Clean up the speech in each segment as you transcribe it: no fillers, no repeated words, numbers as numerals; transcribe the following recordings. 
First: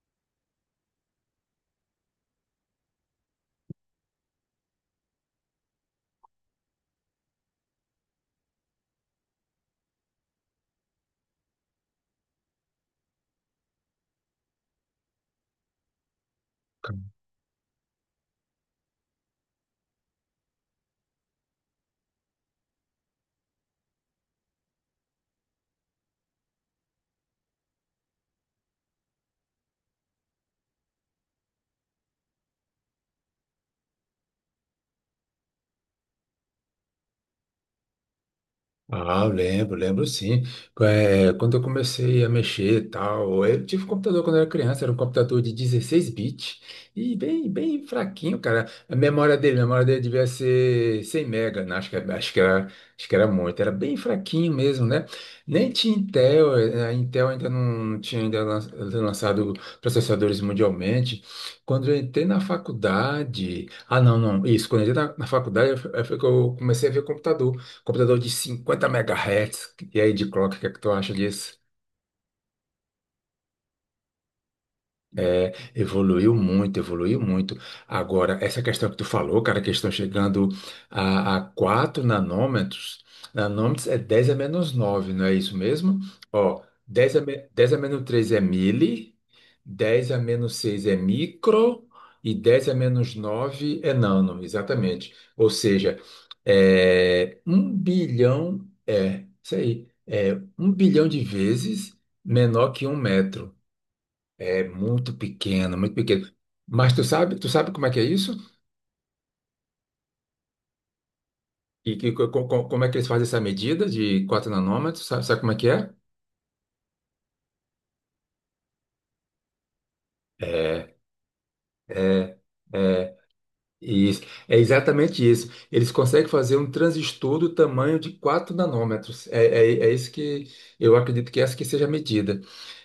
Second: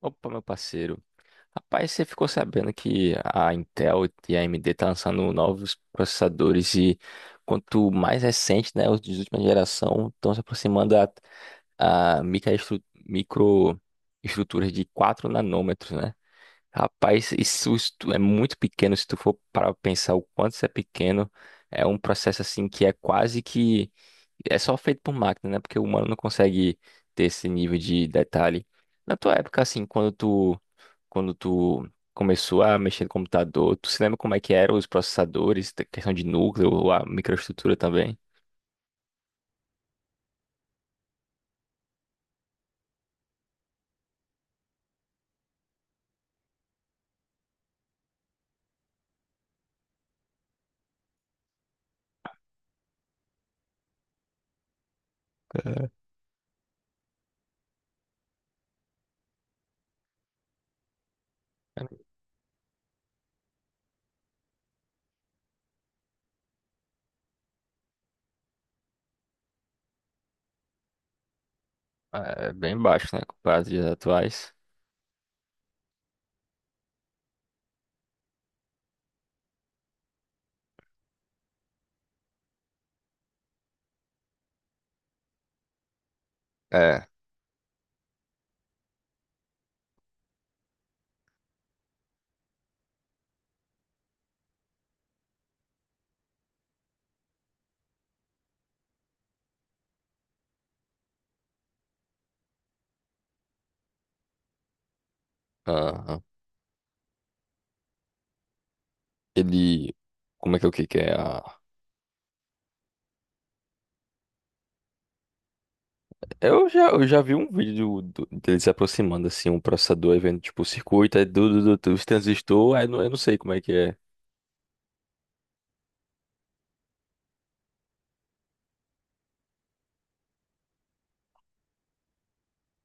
Opa, meu parceiro. Rapaz, você ficou sabendo que a Intel e a AMD tá lançando novos processadores e quanto mais recente, né, os de última geração estão se aproximando a microestruturas de 4 nanômetros, né? Rapaz, isso se tu- é muito pequeno se tu for para pensar o quanto isso é pequeno. É um processo assim que é quase que é só feito por máquina, né? Porque o humano não consegue ter esse nível de detalhe. Na tua época, assim, quando tu começou a mexer no computador, tu se lembra como é que eram os processadores, questão de núcleo, a microestrutura também? Ah, lembro, lembro sim. É, quando eu comecei a mexer e tal, eu tive um computador quando eu era criança, era um computador de 16 bits e bem, bem fraquinho, cara. A memória dele devia ser 100 mega, né? Acho que era muito, era bem fraquinho mesmo, né? Nem tinha É, Intel, a Intel ainda não tinha ainda lançado processadores mundialmente. Quando eu entrei na faculdade, não, não, isso, quando eu entrei na faculdade, foi que eu comecei a ver computador. Computador de 50 megahertz. E aí, de clock, o que é que tu acha disso? é bem baixo, né, comparado aos atuais. É, evoluiu muito, evoluiu muito. Agora, essa questão que tu falou, cara, que estão chegando a 4 nanômetros. Nanômetros é 10 a menos 9, não é isso mesmo? Ó, É, 10 a menos 3 é mili, 10 a menos 6 é micro e 10 a menos 9 é nano, exatamente. Ou seja, é, 1 bilhão, é, isso aí, é 1 bilhão de vezes menor que um metro. É muito pequeno, muito aham. pequeno. Mas tu sabe como é que é isso? Ele, como é que é o que é a... E que, como é que eles fazem essa medida de 4 nanômetros? Sabe, sabe como é que é? Eu já vi um vídeo do dele se aproximando, assim, um processador, aí vendo, tipo, o É, circuito, aí, du, du, du, du, os é, transistores, aí, eu não é, sei como é que é. isso. É exatamente isso. Eles conseguem fazer um transistor do tamanho de 4 nanômetros. É, é, é isso que eu acredito que é essa que seja a medida.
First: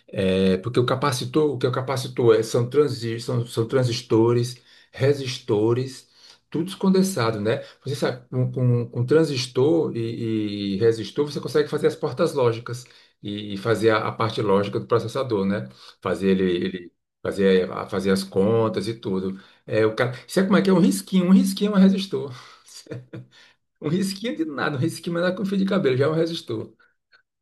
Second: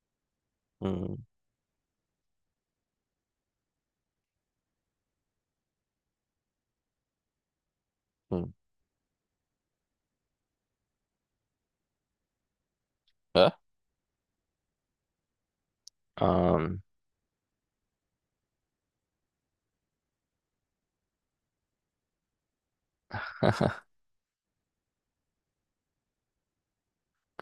É, porque o Hum, capacitor, o que é o capacitor é, são transistores, resistores, tudo condensado, né? Você sabe, com, hum. com, com transistor e resistor, você consegue fazer as portas lógicas e fazer a parte lógica do processador, né? Fazer É? ele fazer as contas e tudo. É, o cara, sabe como é que é? Um risquinho é um resistor. Um risquinho de nada, um risquinho não é nada com fio de cabelo, já é um resistor.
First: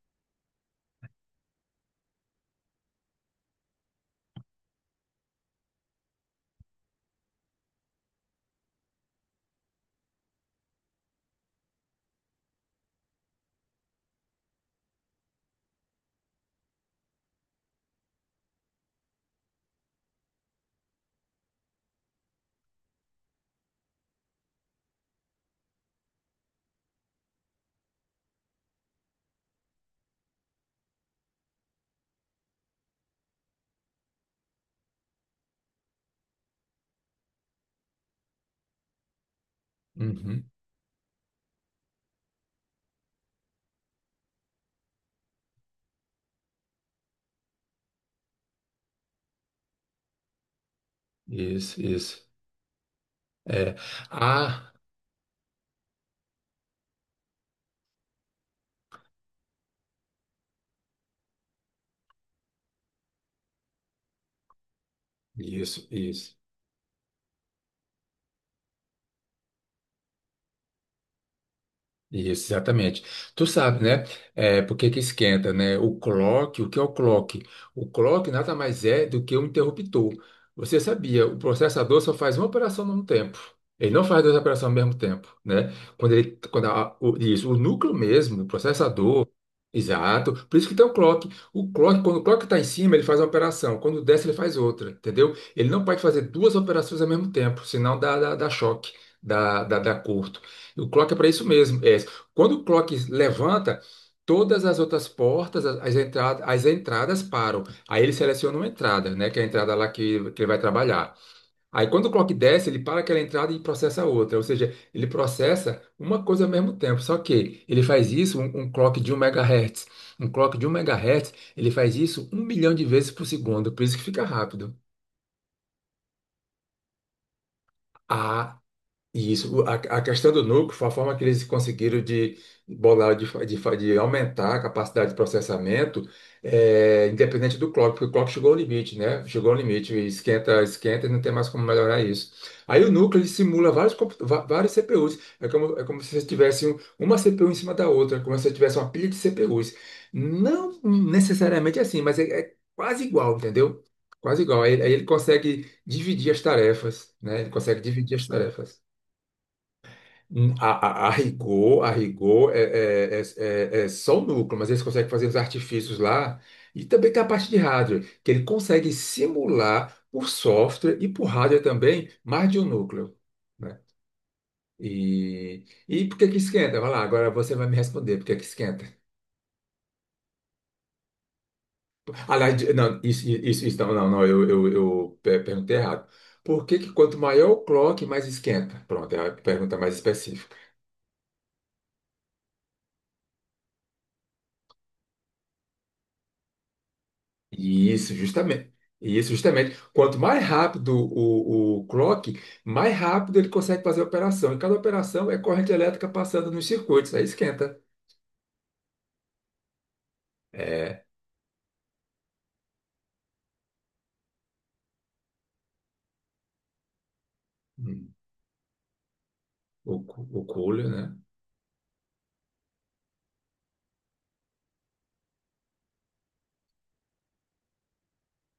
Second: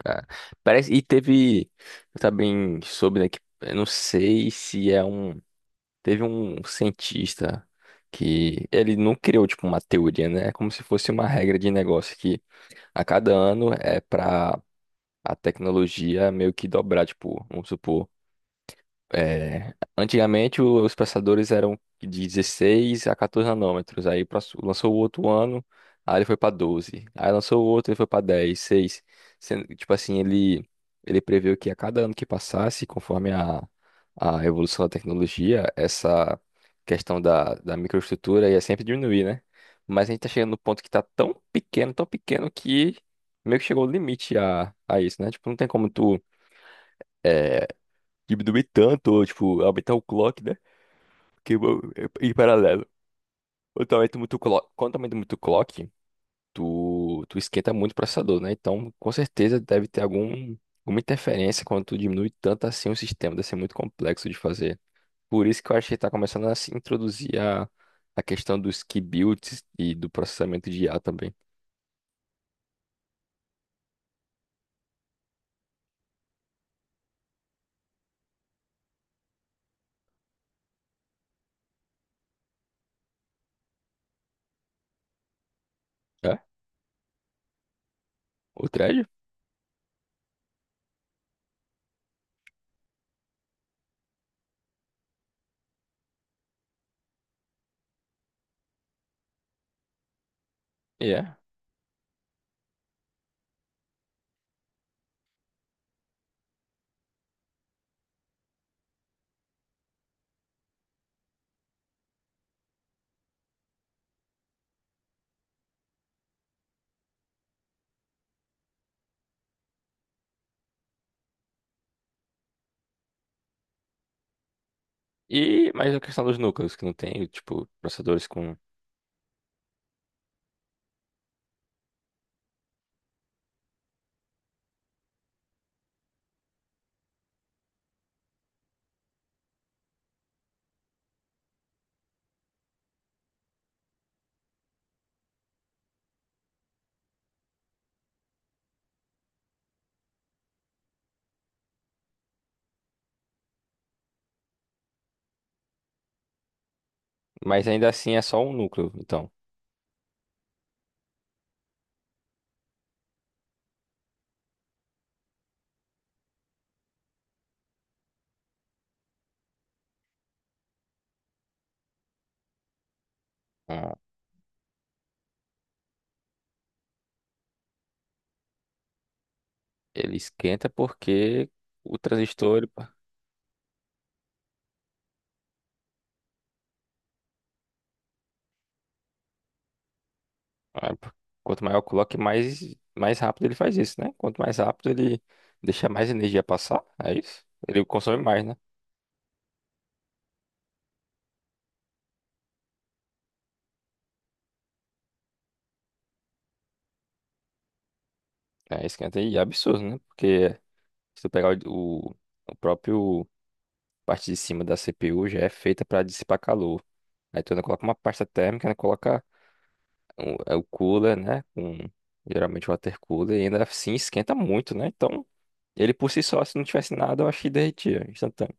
Ah, parece, e teve, eu também soube, né, que eu não sei se é um, teve um cientista que ele não criou, tipo, uma teoria, né, é como se fosse uma regra de negócio que a cada ano é para a tecnologia meio que dobrar, tipo, vamos supor, é, antigamente os passadores eram de 16 a 14 nanômetros. Lançou o outro ano, aí ele foi para 12. Aí lançou o outro, ele foi para 10, 6. Sendo que, tipo assim, ele previu que a cada ano que passasse, conforme a evolução da tecnologia, essa questão da microestrutura ia sempre diminuir, né? Mas a gente tá Uhum. chegando no ponto que tá tão pequeno que meio que chegou o limite a isso, né? Tipo, não tem como tu diminuir tanto, ou, tipo, aumentar o clock, né? Que Isso, bo- isso. Em paralelo. É. Ah. Quando aumenta muito o clock, tu esquenta muito o processador, né? Então, com certeza deve ter algum, alguma interferência quando tu diminui tanto assim o sistema, deve ser muito complexo de fazer. Por isso que eu acho Isso, que tá isso. começando a se introduzir a questão dos key builds e do processamento de IA também. Isso, exatamente. Tu sabe, né? É, por que que esquenta, né? O clock, o que é o clock? O clock nada mais é do que um interruptor. Você sabia, o processador só faz uma operação ao mesmo tempo. Ele não faz duas operações ao mesmo tempo, né? Quando É? ele, quando o, isso, o núcleo mesmo, o O thread? processador, exato. Por isso que tem o clock. O clock, quando o clock está em cima, ele faz uma operação. Quando desce, ele faz outra, entendeu? Ele não pode fazer duas operações ao mesmo tempo, senão dá choque, dá curto. O clock é para É. isso mesmo. É quando o clock levanta, todas as outras portas, as entradas param. Aí ele seleciona uma entrada, né? Que é a entrada lá que ele vai trabalhar. Aí quando o clock desce, ele para aquela entrada e processa outra. Ou seja, ele processa uma coisa ao mesmo tempo. Só que ele faz isso, um clock de 1 megahertz. Um clock de um megahertz, ele faz isso 1 milhão de vezes por segundo. Por isso que fica rápido. E mais a questão dos núcleos, que não tem, tipo, processadores com. Ah. E isso, a questão do núcleo foi a forma que eles conseguiram de bolar, de aumentar a capacidade de processamento, independente do clock, porque o clock chegou ao limite, né? Chegou ao limite, e esquenta, esquenta e não tem mais como melhorar isso. Aí o núcleo ele simula vários CPUs, é como se você tivesse uma CPU em cima da outra, como se você tivesse uma pilha de CPUs. Não necessariamente assim, mas é quase igual, entendeu? Quase igual. Aí ele consegue dividir as tarefas, né? Ele Mas consegue ainda assim dividir é as só um tarefas. núcleo, então. Hum, A, a rigor é só o núcleo, mas eles conseguem fazer os artifícios lá. E também tem a parte de hardware, que ele consegue simular por software e por hardware também mais de um núcleo. Né? Ah, E por que que esquenta? Vai lá, agora você vai me responder por que que esquenta. ele esquenta porque o Aliás, transistor. Não, isso não, não, não, eu perguntei errado. Por que que quanto maior o clock, mais esquenta? Pronto, é a pergunta mais. Ah, quanto maior o clock, mais, mais rápido ele faz isso, né? Quanto mais rápido ele deixa mais energia passar, é isso? Ele Isso, consome mais, né? justamente. Isso, justamente. Quanto mais rápido o clock, mais rápido ele consegue fazer a operação. E cada operação é corrente elétrica passando nos circuitos, aí esquenta. É, esquenta e é absurdo, né? Porque É, se tu pegar o próprio parte de cima da CPU já é feita para dissipar calor. Aí tu ainda coloca uma hum, pasta térmica, ainda coloca o, o é o cooler, cooler, né? né? Com, geralmente o water cooler, e ainda assim esquenta muito, né? Então, ele por si só, se não tivesse nada, eu acho que derretia instantâneo.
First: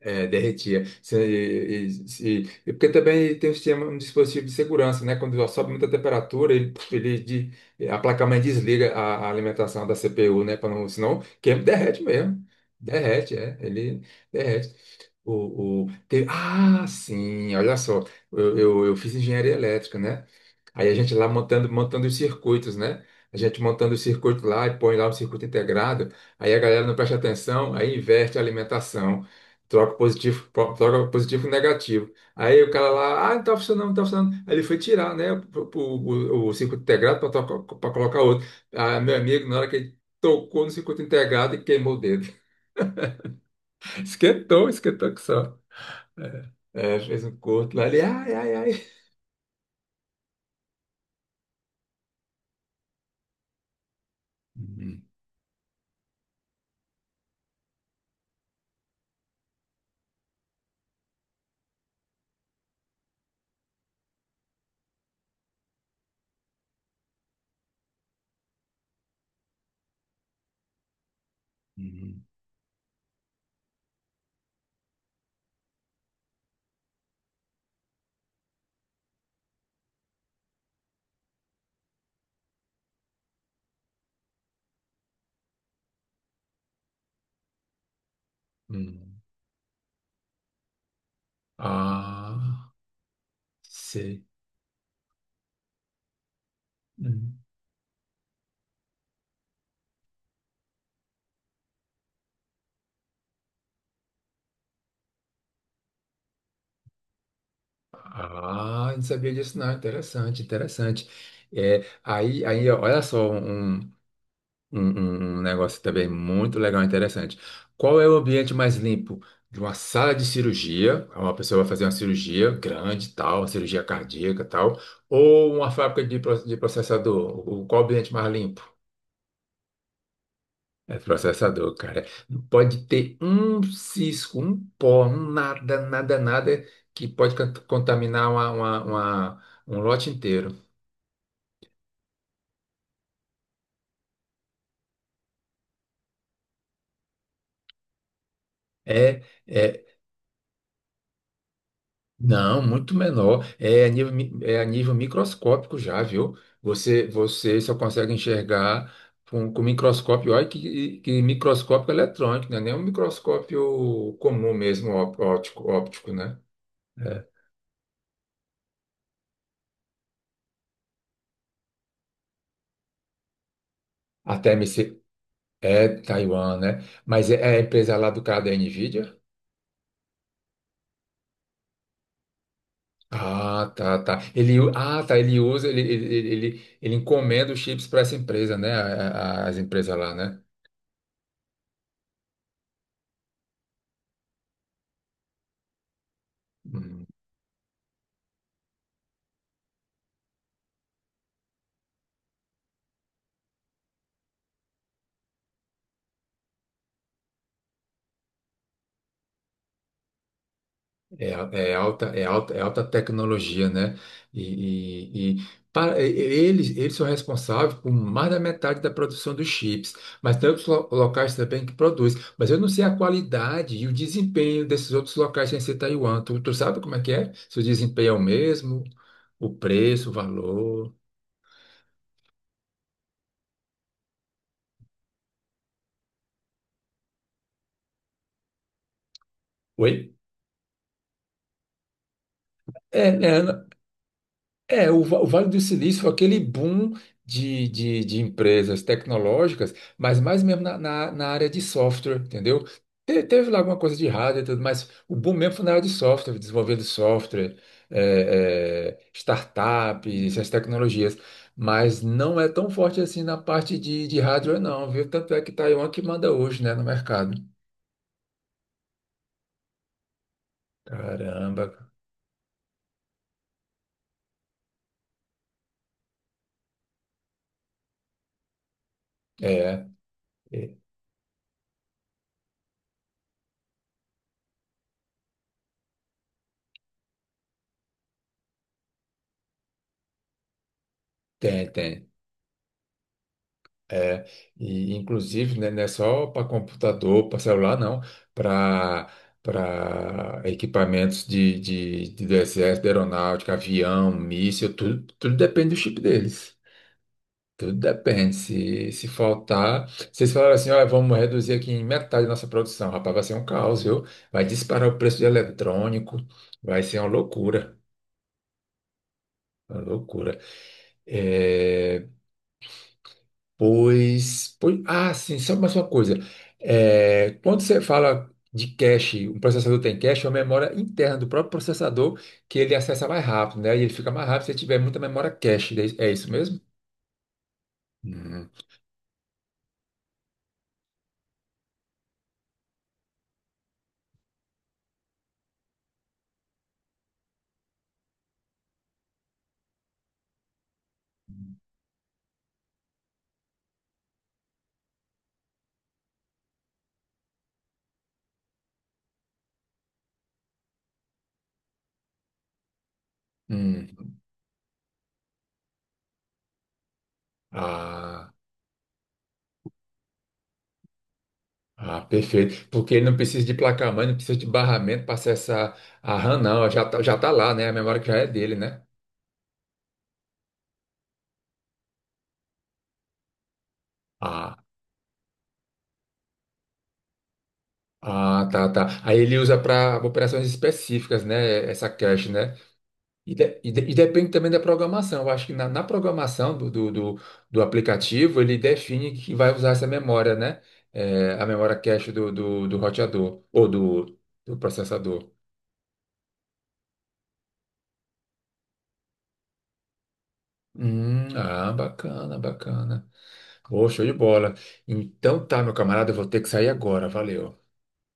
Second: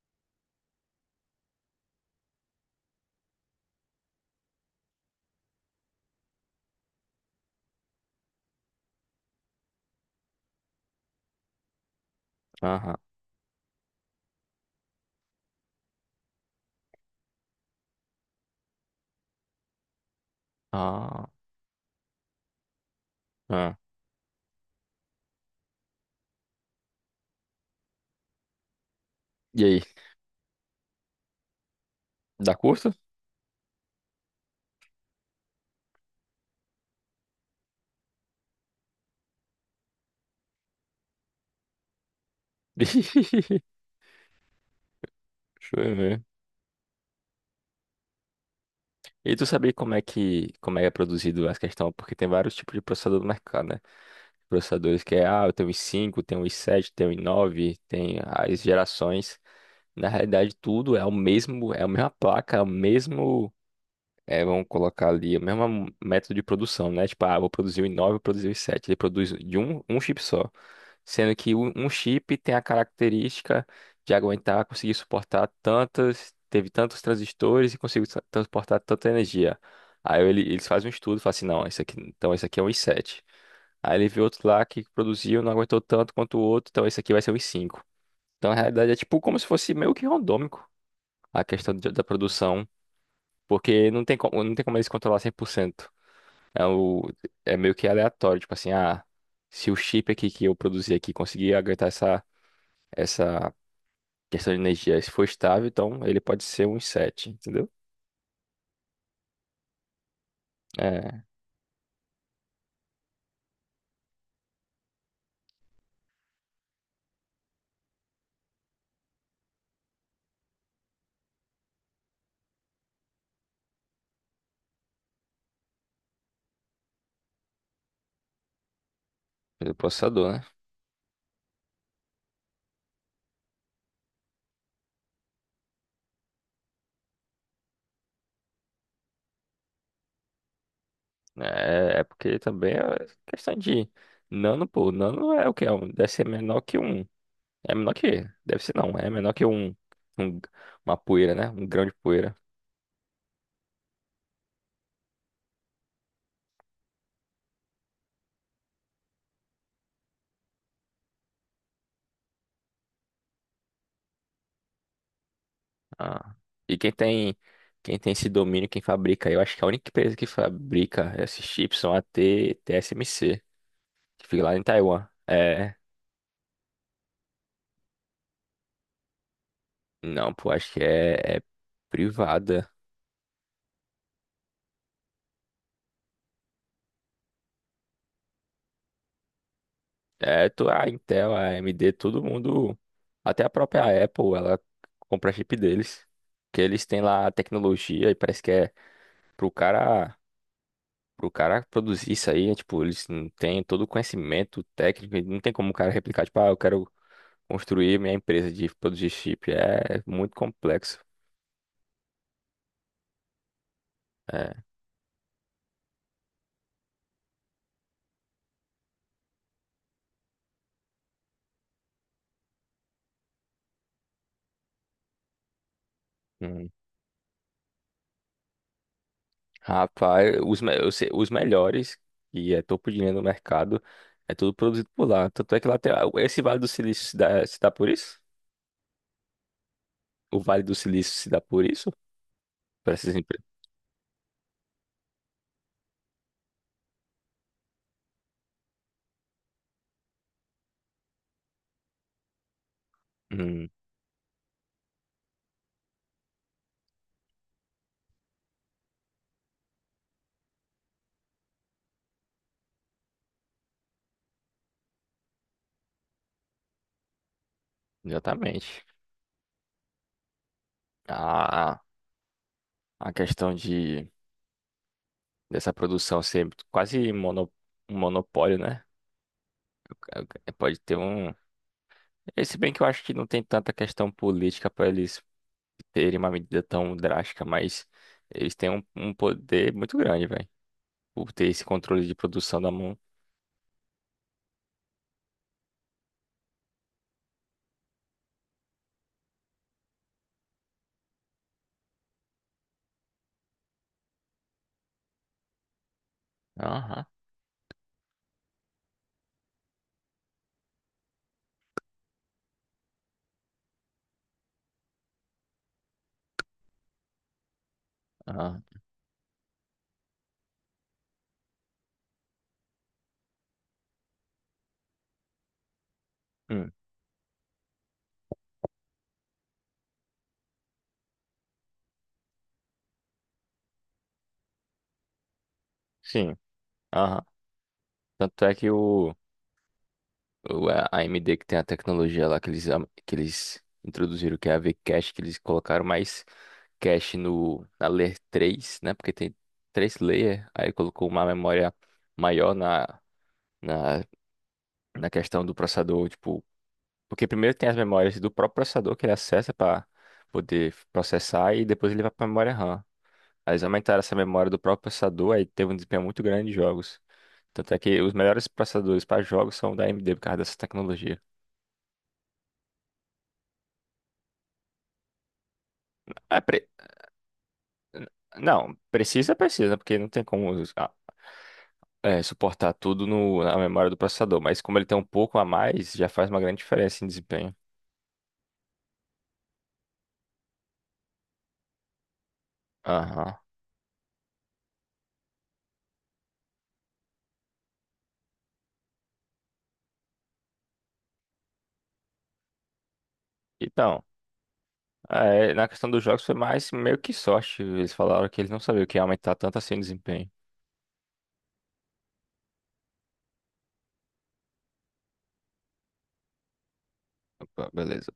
É, derretia. E porque também tem um sistema, um dispositivo de segurança, né? Quando sobe muita temperatura, a placa-mãe desliga a alimentação da CPU, né? Para não, senão queima, derrete mesmo. Aham. Derrete, é. Ele derrete. Ah, sim, olha só. Eu fiz engenharia elétrica, né? Aí a gente Ah, lá montando, montando os circuitos, né? A gente ah. montando o circuito lá e põe lá um circuito integrado. Aí a galera não presta atenção, aí inverte a alimentação. E aí, Troca positivo e negativo. dá Aí o cara curto? lá, ah, não tá funcionando, não tá funcionando. Aí ele foi tirar, né, o circuito integrado para colocar outro. Ah, meu amigo, na hora que ele tocou no circuito integrado e queimou o dedo. Esquentou, esquentou que só. Show, né? É, fez um corte lá, ele, ai, ai, ai. E tu sabia como é que como é produzido essa questão? Porque tem vários tipos de processador no mercado, né? Processadores Uhum, que é, ah, eu tenho i5, tenho i7, tenho i9, tem as gerações. Na realidade, tudo é o mesmo, é a mesma placa, é o mesmo. É, vamos colocar ali o mesmo método de produção, né? Tipo, ah, vou produzir o i9, vou produzir o i7. Ele produz de um, um chip só. Sendo que um uhum, chip tem a característica de aguentar, conseguir suportar tantas, teve tantos transistores e conseguiu transportar tanta energia. Eles fazem um estudo, falam assim, não, esse aqui, então esse aqui é um i7. Aí ele viu outro lá que produziu, não aguentou tanto quanto o outro, então esse aqui vai ser um i5. Então, na realidade, é tipo uhum. como se fosse meio que randômico a questão da produção. Ah, Porque não tem sei. como, não tem como eles controlar 100%. É, o, Uhum. é meio que aleatório, tipo assim, ah, se o chip aqui que eu produzi aqui conseguir aguentar essa, essa questão de energia, se for estável, então ele pode ser um i7, entendeu? Ah, não sabia disso, não. Interessante, interessante. É, É, aí, ó, olha só, um negócio também muito legal e interessante. Qual é o ambiente mais limpo de uma sala de cirurgia? Uma pessoa vai fazer uma cirurgia grande, tal, uma cirurgia cardíaca, tal, ou uma fábrica de processador? Qual o ambiente mais limpo? do processador, né? É processador, cara. Não pode ter um cisco, um pó, um nada, nada, nada que pode contaminar um lote inteiro. É, é porque também é questão de nano, pô, nano é o que? Deve ser menor que um, é menor que, deve ser não, é É, menor que um, é, um- uma poeira, né? Um grão de poeira. não, muito menor. É a nível microscópico já, viu? Você só consegue enxergar com microscópio. Olha que microscópio eletrônico, não é nem é um microscópio comum mesmo, óptico, óptico, Ah. né? E É. Quem tem esse domínio, quem fabrica, eu acho que a única empresa que fabrica esses chips são a TSMC, que A fica lá em TMC Taiwan. É, é Taiwan, né? Mas é a empresa lá do cara da Nvidia? não, pô, acho que é, é privada. Ah, tá, tá. Ele usa, ele encomenda os chips para essa empresa, né? As empresas lá, né? É, tu, a Intel, a AMD, todo mundo, até a própria Apple, ela compra chip deles, que eles têm Hum. lá a tecnologia e parece que é pro cara, pro cara produzir isso aí, é, tipo, eles não têm todo o conhecimento técnico, e não tem como o cara replicar, tipo, ah, eu quero construir minha empresa de produzir chip é muito complexo. É, é alta, é alta, é alta tecnologia, né? E, É. e- e eles são responsáveis por mais da metade da produção dos chips, mas tem outros locais também que produzem. Mas eu não sei a qualidade e o desempenho desses outros locais sem ser Taiwan. Tu Hum. sabe como é que é? Se o desempenho é o mesmo, o preço, o Rapaz, os, me- eu valor. sei- os melhores, que é topo de linha do mercado, é tudo produzido por lá. Tanto é que lá tem, esse Vale do Silício se dá por isso? Oi? O Vale do Silício se dá por isso? Para É, essas é, empresas? é. O Vale do Silício foi aquele boom de empresas tecnológicas, mas mais mesmo na área de software, entendeu? Teve lá Hum, alguma coisa de hardware e tudo, mas o boom mesmo foi na área de software, desenvolvendo software, é, é, startups, essas tecnologias. Mas não é tão forte assim na parte de hardware, não, viu? Tanto é que Taiwan que manda hoje, né, no mercado. exatamente. Caramba. A, a questão de, dessa produção ser quase mono, um monopólio, né? É, É, é, é, pode ter um. Se bem que eu acho que não tem tanta questão política para eles terem uma medida tão drástica, mas eles têm um, um poder muito grande, velho, por ter esse tem, controle tem. de produção da mão. É, e inclusive, né, não é só para computador, para celular, não, para equipamentos de do exército, de aeronáutica, avião, míssil, tudo, tudo depende do chip deles. Aham, Tudo depende. Se faltar, se eles falarem assim, olha, vamos reduzir aqui em metade a nossa produção, rapaz, vai ser um caos, viu? Vai disparar o preço de eletrônico, vai ser uma loucura. aham. Uma loucura. É, pois, pois, ah, sim, só mais uma coisa. Hum, É, quando você fala de cache, um processador tem cache, é uma memória interna do próprio processador que ele acessa mais rápido, né? E ele fica mais rápido se ele tiver muita memória cache. É isso? É isso sim, mesmo? aham. Tanto Hum, é que o a AMD que tem a tecnologia lá que eles, que eles introduziram, que é a V-Cache, que eles colocaram mais cache no, na Layer 3, né? Porque tem três layer, aí colocou uma memória maior na, na questão do processador, tipo. Porque primeiro tem as memórias do próprio processador que ele acessa para poder processar e depois ele vai para a memória RAM. Aí eles aumentaram hum. essa memória do próprio processador, aí teve um desempenho muito grande de jogos. Tanto é que os Ah, melhores processadores para jogos são da AMD por causa dessa tecnologia. ah, perfeito. Porque ele não precisa de placa-mãe, não precisa de barramento para acessar a RAM, É, não. Já tá lá, né? A memória que já é dele, não, né? precisa, precisa, né? Porque não tem como, ah, é, suportar tudo na memória do processador. Ah, Mas como ele tem um pouco a mais, já faz uma grande diferença em desempenho. ah, tá, tá. Aí ele usa para operações específicas, né? Essa cache, né? E, Aham. de- e de- e depende também da programação. Eu acho que na programação do aplicativo, ele define que vai usar essa memória, né? É, a memória cache do roteador ou Então. do Ah, processador. é, na questão dos jogos foi mais meio que sorte. Eles falaram que eles não sabiam que ia aumentar tanto assim o desempenho. Ah, bacana, bacana. Pô, show de bola. Então tá, meu camarada, eu vou ter que sair agora. Valeu. Opa, beleza.